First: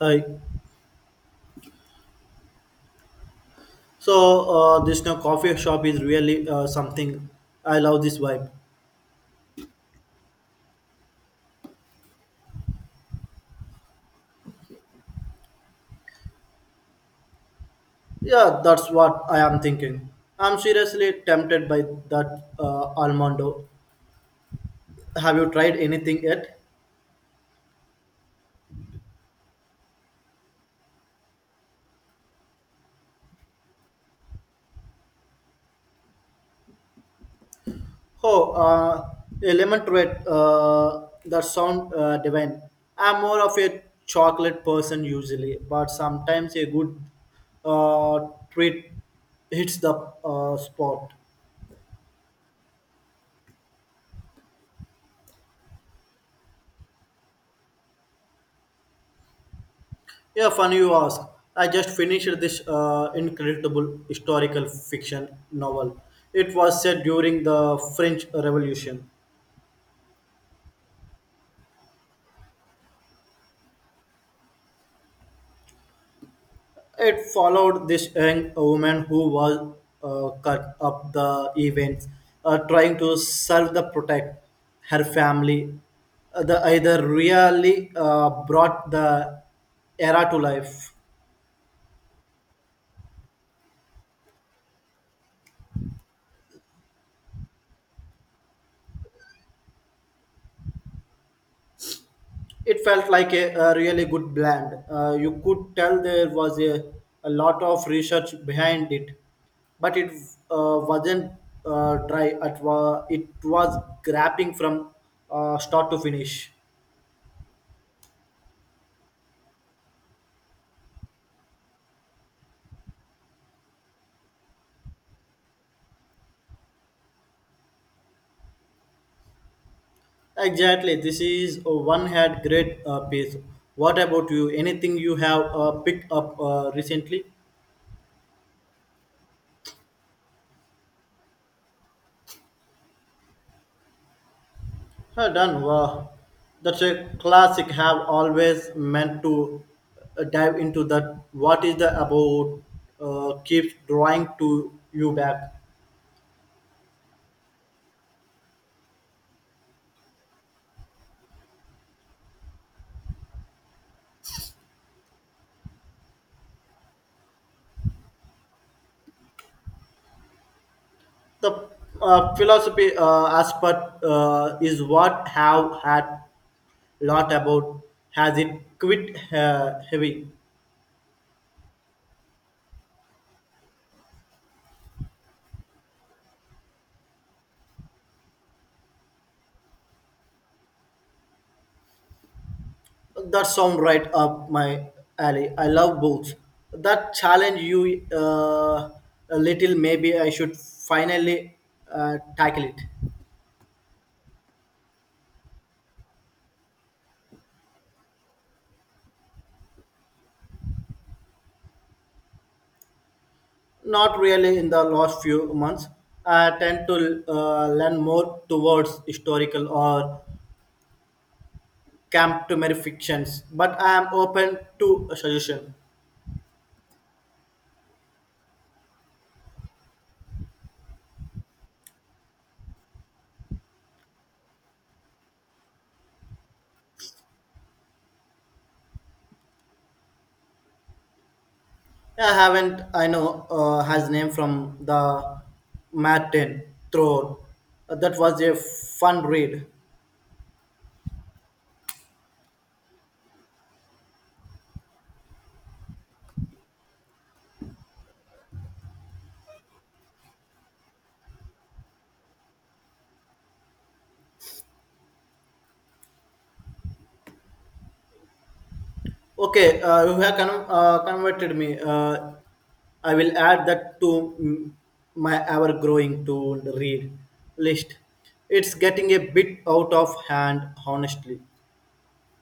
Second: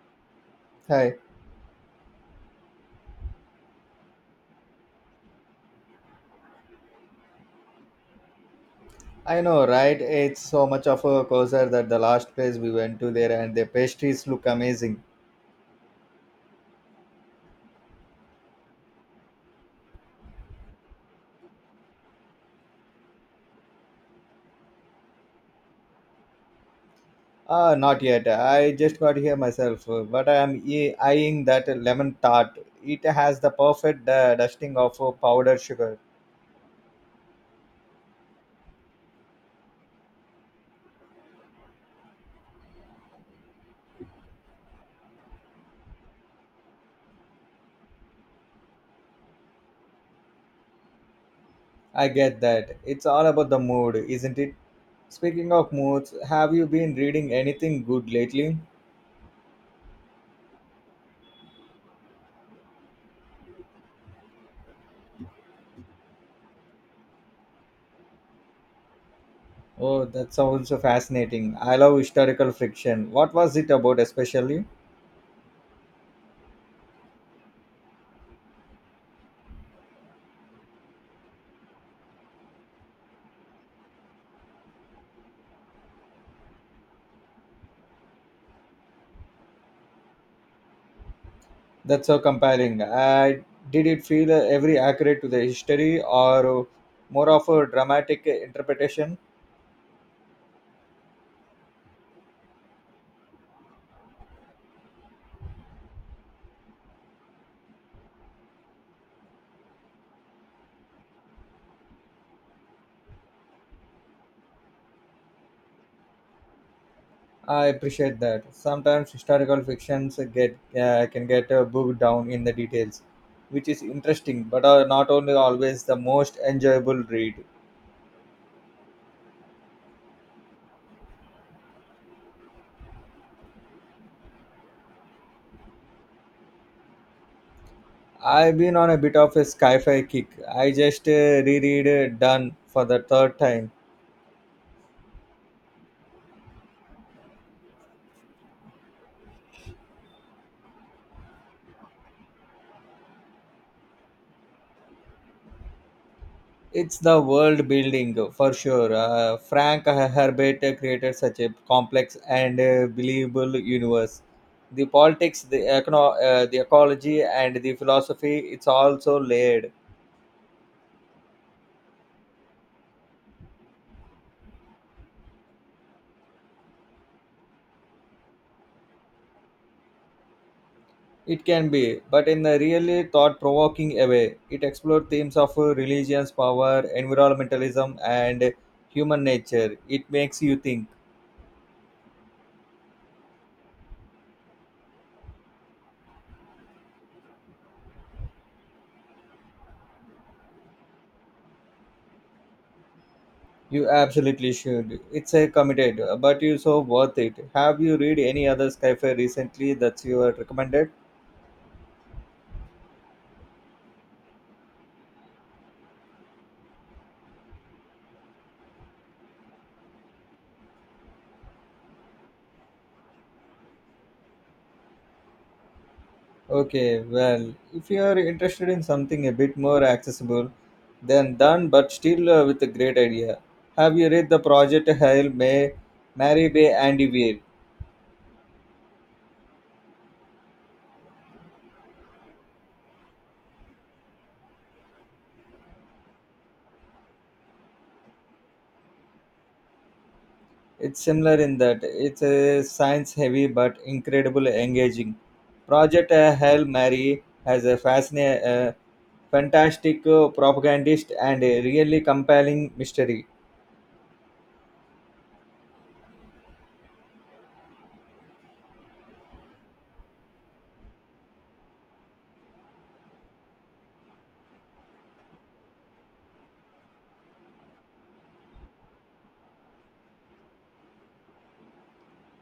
Hi. Hi, So this new coffee shop is really something. I love this vibe. I know, right? It's so much of a coaster that the last place we went to there and the pastries look amazing. Yeah, that's what I am thinking. I'm seriously tempted by that almondo. Have you tried anything yet? Ah, not yet. I just got here myself, but I am eyeing that lemon tart. It has the perfect dusting of powdered sugar. Oh, uh, a lemon treat. That sound divine. I'm more of a chocolate person usually, but sometimes a good uh, treat hits the spot. I get that. It's all about the mood, isn't it? Speaking of moods, have you been reading anything good lately? Yeah, funny you ask. I just finished this incredible historical fiction novel. It was set during the French Revolution. Oh, that sounds so fascinating. I love historical fiction. What was it about especially? It followed this young woman who was cut up the events, trying to serve the protect her family. The either really brought the era to life. That's so comparing. Did it feel every accurate to the history or more of a dramatic interpretation? It felt like a really good blend. You could tell there was a lot of research behind it, but it wasn't dry. It was grabbing from start to finish. I appreciate that. Sometimes historical fictions get can get bogged down in the details, which is interesting, but are not only always the most enjoyable read. Exactly. This is one had great piece. What about you? Anything you have picked up recently? I've been on a bit of a sci-fi kick. I just reread Done for the third time. Well done. Wow. That's a classic. Have always meant to dive into that. What is the about keeps drawing to you back? It's the world building for sure. Frank Herbert created such a complex and believable universe. The politics, the the ecology, and the philosophy, it's also layered. The philosophy aspect is what have had lot about. Has it quit heavy? It can be, but in a really thought provoking way. It explored themes of religions, power, environmentalism, and human nature. It makes you think. That sound right up my alley. I love books that challenge you a little. Maybe I should finally tackle it. You absolutely should. It's a committed, but you so worth it. Have you read any other sci-fi recently that you are recommended? Not really in the last few months. I tend to lean more towards historical or camp to fictions, but I am open to a suggestion. Okay, well, if you are interested in something a bit more accessible, then done, but still with a great idea. Have you read the Project Hail May, Mary Bay Andy Weir? I haven't, I know, has name from the Martin Throne. That was a fun read. It's similar in that it's a science-heavy but incredibly engaging. Project Hail Mary has a fascinating fantastic propagandist and a really compelling mystery. Okay, you have converted me. I will add that to my ever growing to read list. It's getting a bit out of hand, honestly.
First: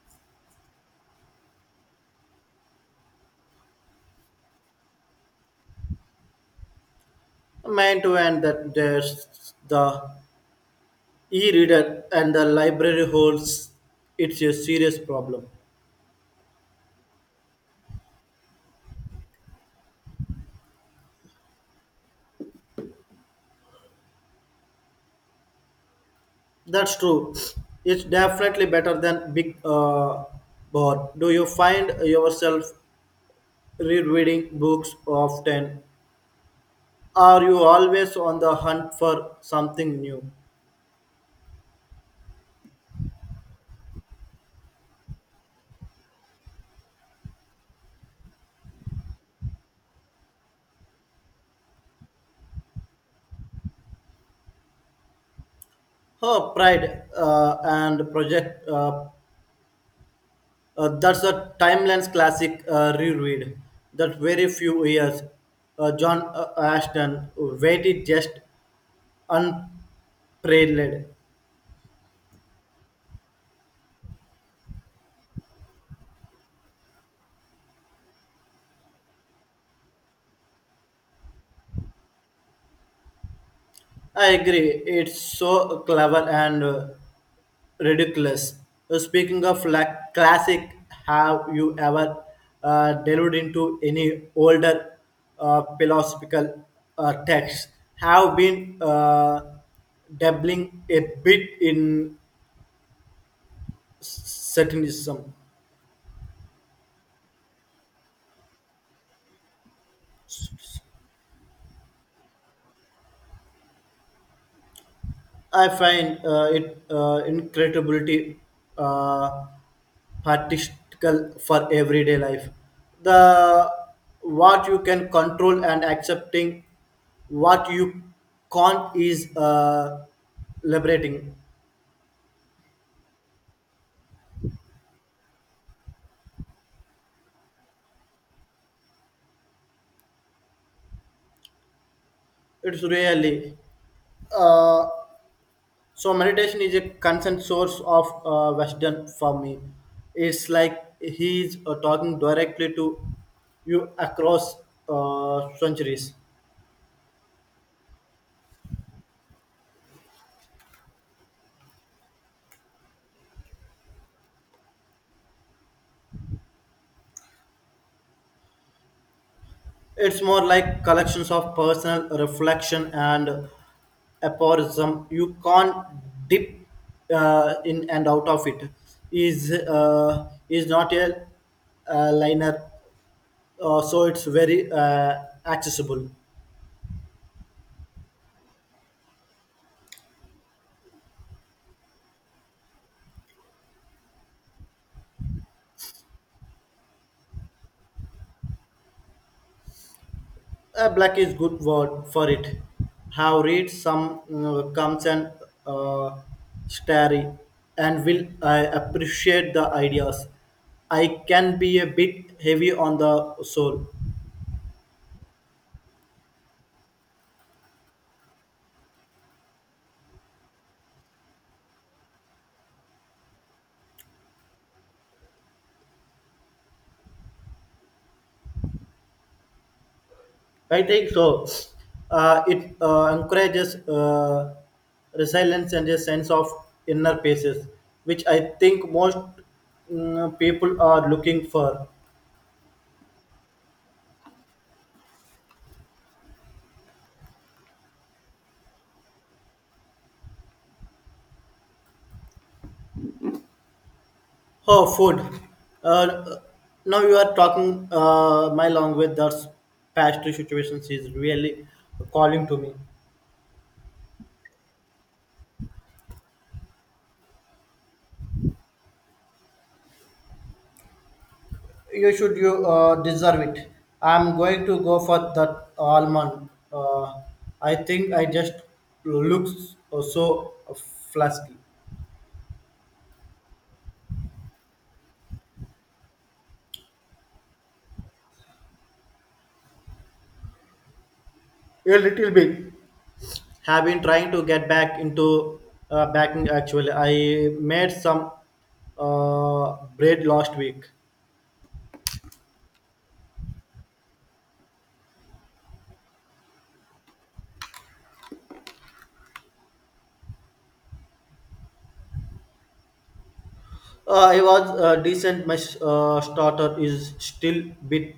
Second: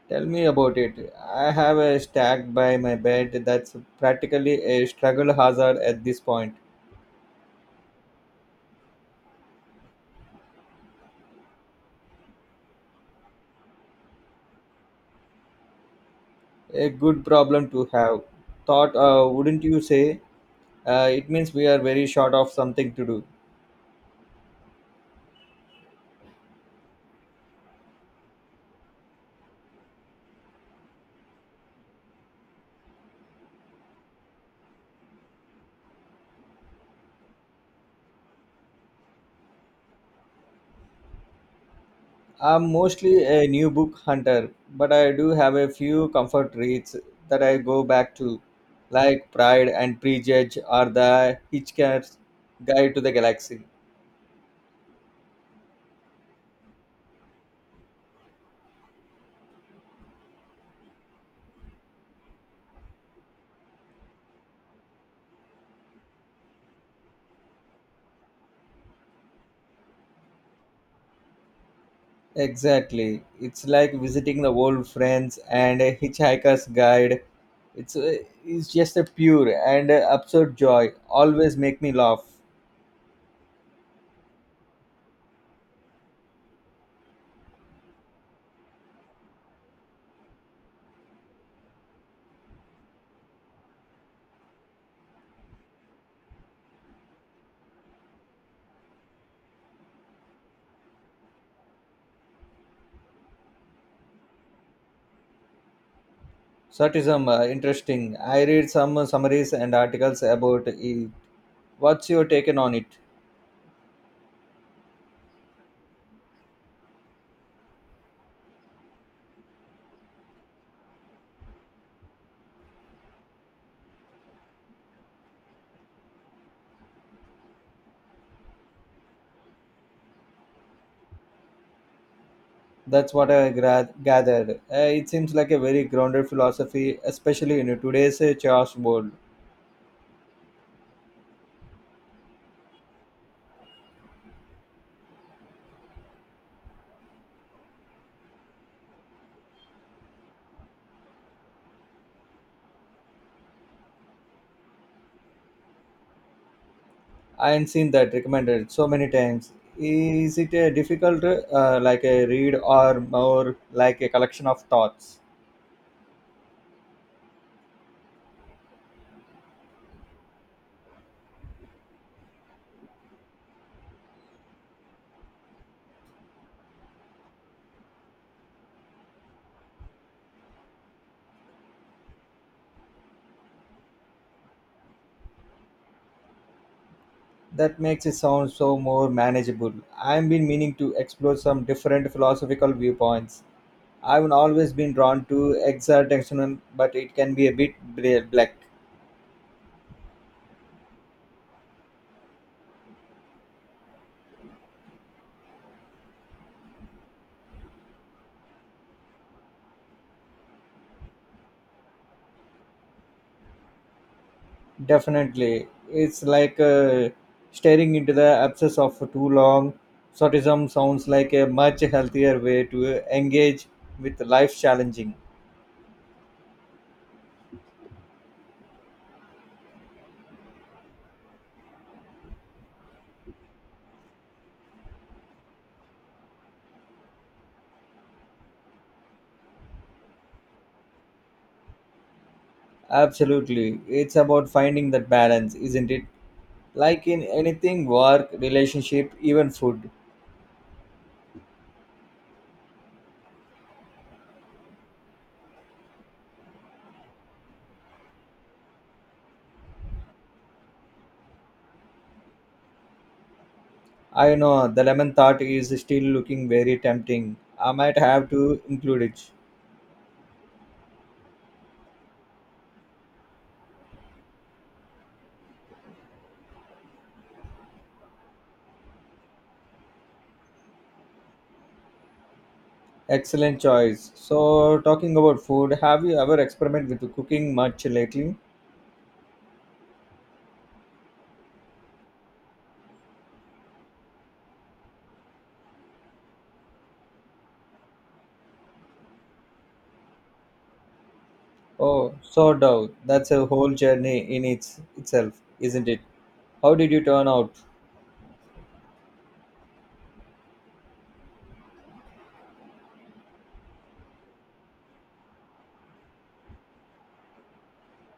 Tell me about it. I have a stack by my bed that's practically a struggle hazard at this point. Man to end that there's the e reader and the library holds it's a serious problem. A good problem to have. Thought, wouldn't you say? It means we are very short of something to do. That's true. It's definitely better than big board. Do you find yourself rereading books often? Are you always on the hunt for something new? I'm mostly a new book hunter, but I do have a few comfort reads that I go back to, like Pride and Prejudge or The Hitchhiker's Guide to the Galaxy. Her Pride and Project. That's a Timelines classic reread that very few years. John Ashton waited just unparalleled. Exactly. It's like visiting the old friends and a hitchhiker's guide. It's it's just a pure and absurd joy. Always make me laugh. I agree. It's so clever and ridiculous. Speaking of like classic, have you ever delved into any older philosophical texts? Have been dabbling a bit in s- Satanism. Sortism, interesting. I read some summaries and articles about it. What's your take on it? I find it incredibility uh, practical for everyday life. The what you can control and accepting what you can't is liberating. That's what I gathered. It seems like a very grounded philosophy, especially in today's chaos world. It's really uh, so meditation is a constant source of wisdom for me. It's like he's talking directly to you across centuries. I ain't seen that recommended so many times. Is it a difficult, like a read, or more like a collection of thoughts? It's more like collections of personal reflection and aphorism. You can't dip in and out of it. Is not a, liner, so it's very accessible. That makes it sound so more manageable. I've been meaning to explore some different philosophical viewpoints. I've always been drawn to existential, but it can be a bit black. Black is good word for it. Have read some comes and uh, starry and will I appreciate the ideas. I can be a bit heavy on the soul. Definitely, it's like staring into the absence of too long. Sortism sounds like a much healthier way to engage with life challenging. I think so. It encourages resilience and a sense of inner peace, which I think most people are looking for. Absolutely. It's about finding that balance, isn't it? Like in anything, work, relationship, even food. Oh, food. Uh, Now you are talking my language. That's pastry situations is really calling to me. I know the lemon tart is still looking very tempting. I might have to include it. You should you deserve it. I'm going to go for that almond. I think I just looks so flasky. Excellent choice. So, talking about food, have you ever experimented with cooking much lately? A little bit have been trying to get back into backing actually. I made some bread last week. Oh, so dough. That's a whole journey in its itself, isn't it? How did you turn out? I was decent. My starter is still bit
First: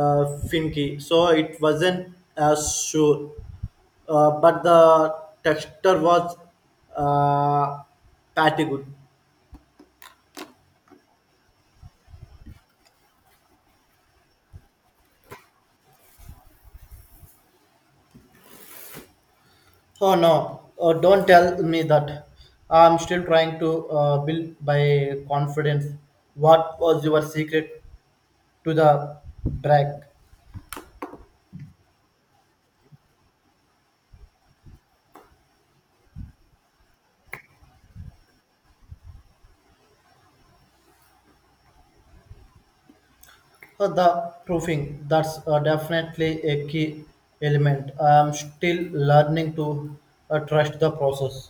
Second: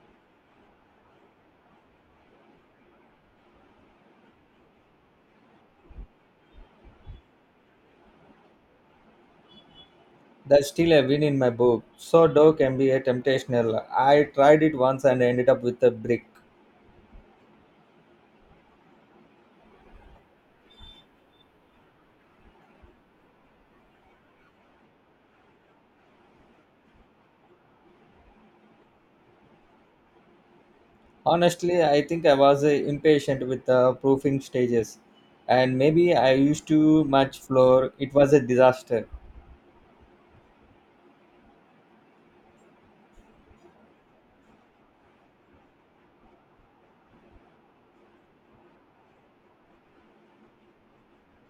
uh, finky so it wasn't as sure, but the texture was uh, pretty good. That's still a win in my book. So dough can be a temptational. I tried it once and ended up with a brick. Oh no, oh, don't tell me that. I'm still trying to build my confidence. What was your secret to the brag? Honestly, I think I was impatient with the proofing stages, and maybe I used too much flour. It was a disaster. Oh, the proofing, that's definitely a key element. I'm still learning to trust the process.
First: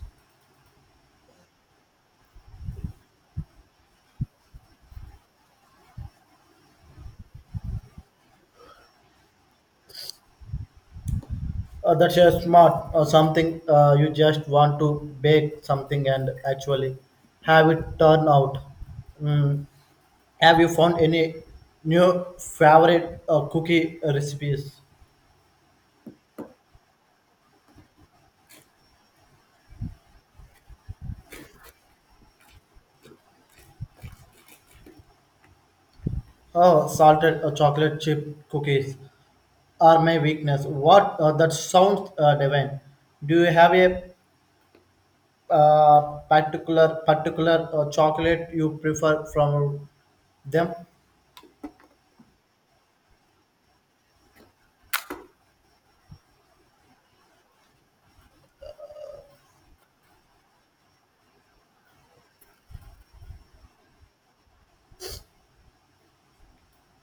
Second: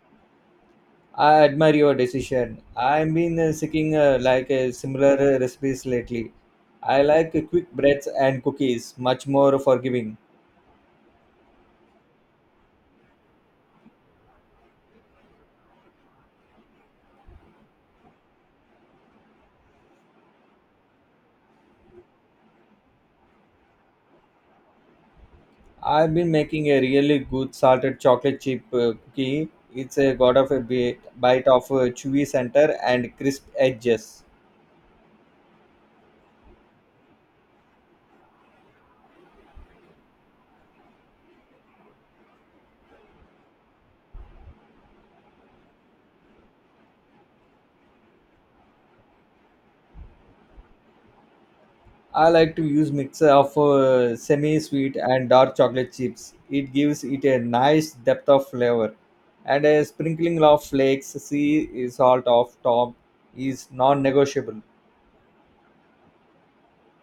I admire your decision. I've been seeking like similar recipes lately. I like quick breads and cookies, much more forgiving. That's a smart or something you just want to bake something and actually have it turn out. Mm. Have you found any new favorite cookie recipes? I've been making a really good salted chocolate chip cookie. It's got of a bite of chewy center and crisp edges. Oh, salted chocolate chip cookies are my weakness. What that sounds divine. Do you have a uh, particular chocolate you prefer from them? I like to use mixer of semi-sweet and dark chocolate chips. It gives it a nice depth of flavor, and a sprinkling of flakes, sea salt of top is non-negotiable.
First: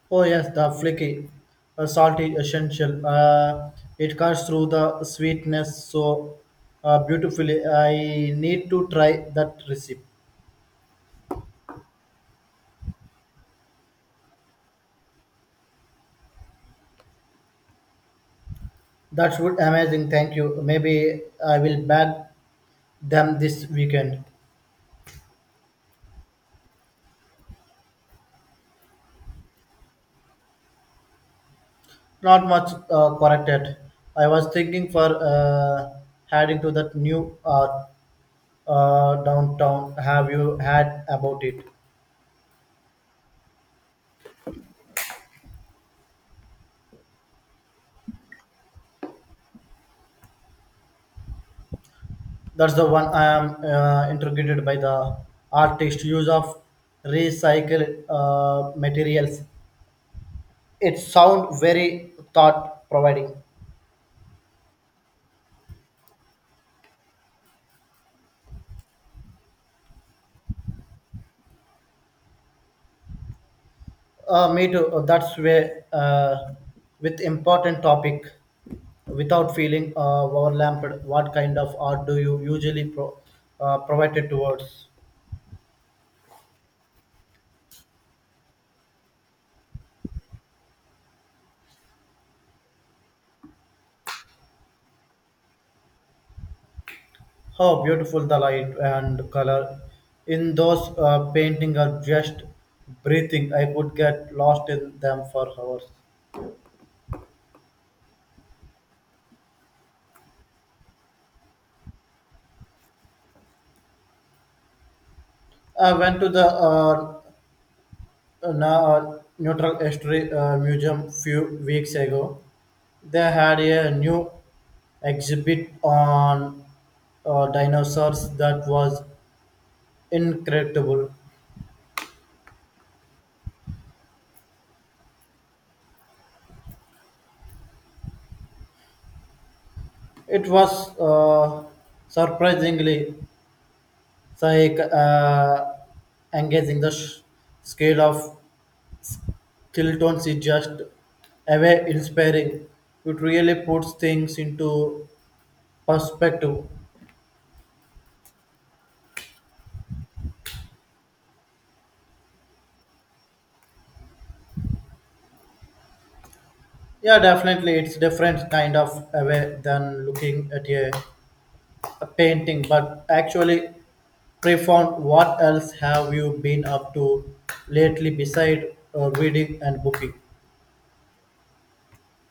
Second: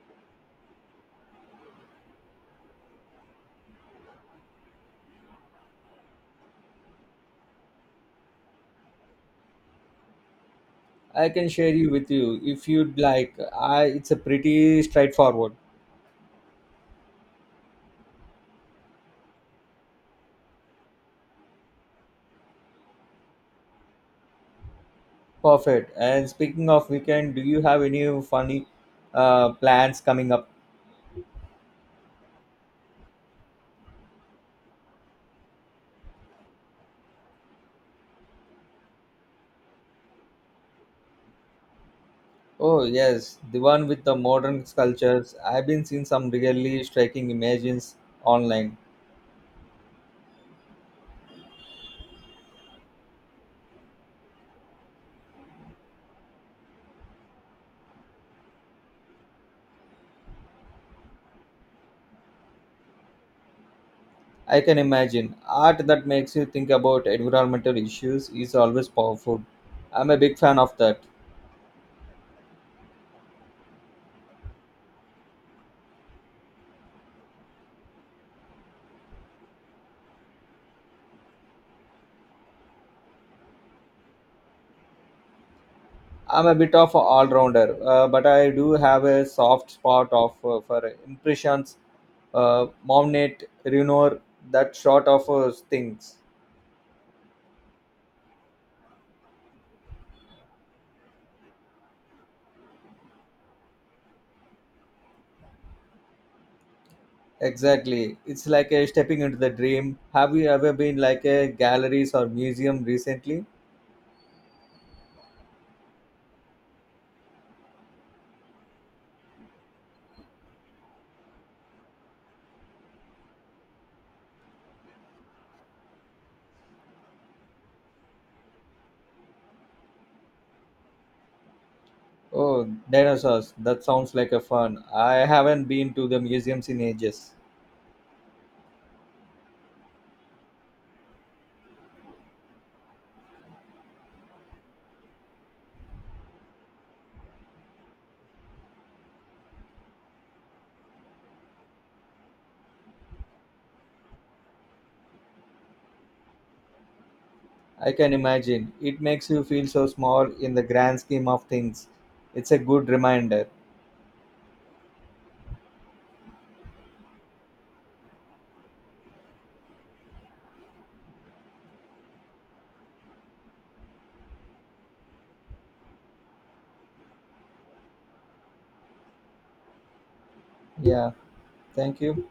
Oh yes, the flaky, salty essential. It cuts through the sweetness so beautifully. I need to try that recipe. I can share you with you if you'd like. I it's a pretty straightforward. That's would amazing. Thank you. Maybe I will bag them this weekend. Perfect. And speaking of weekend, do you have any funny plans coming up? Not much corrected. I was thinking for heading to that new downtown. Have you had about it? Oh yes, the one with the modern sculptures. I've been seeing some really striking images online. That's the one I am intrigued by the artist use of recycled materials. It sound very thought providing. I can imagine. Art that makes you think about environmental issues is always powerful. I'm a big fan of that. Me too. That's where with important topic, without feeling overwhelmed. What kind of art do you usually provide it towards? I'm a bit of an all rounder, but I do have a soft spot of for impressions, Monet, Renoir, that sort of things. How beautiful the light and color in those paintings are just breathing. I could get lost in them for hours. Exactly. It's like a stepping into the dream. Have you ever been like a galleries or museum recently? I went to the neutral history museum few weeks ago. They had a new exhibit on dinosaurs that was incredible. Oh, dinosaurs. That sounds like a fun. I haven't been to the museums in ages. It was surprisingly psych, uh, engaging. The scale of Tilton's is just away inspiring. It really puts things into perspective. I can imagine. It makes you feel so small in the grand scheme of things. It's a good reminder. Yeah, definitely, it's different kind of away than looking at a painting. But actually, profound. What else have you been up to lately beside reading and booking? Yeah, thank you.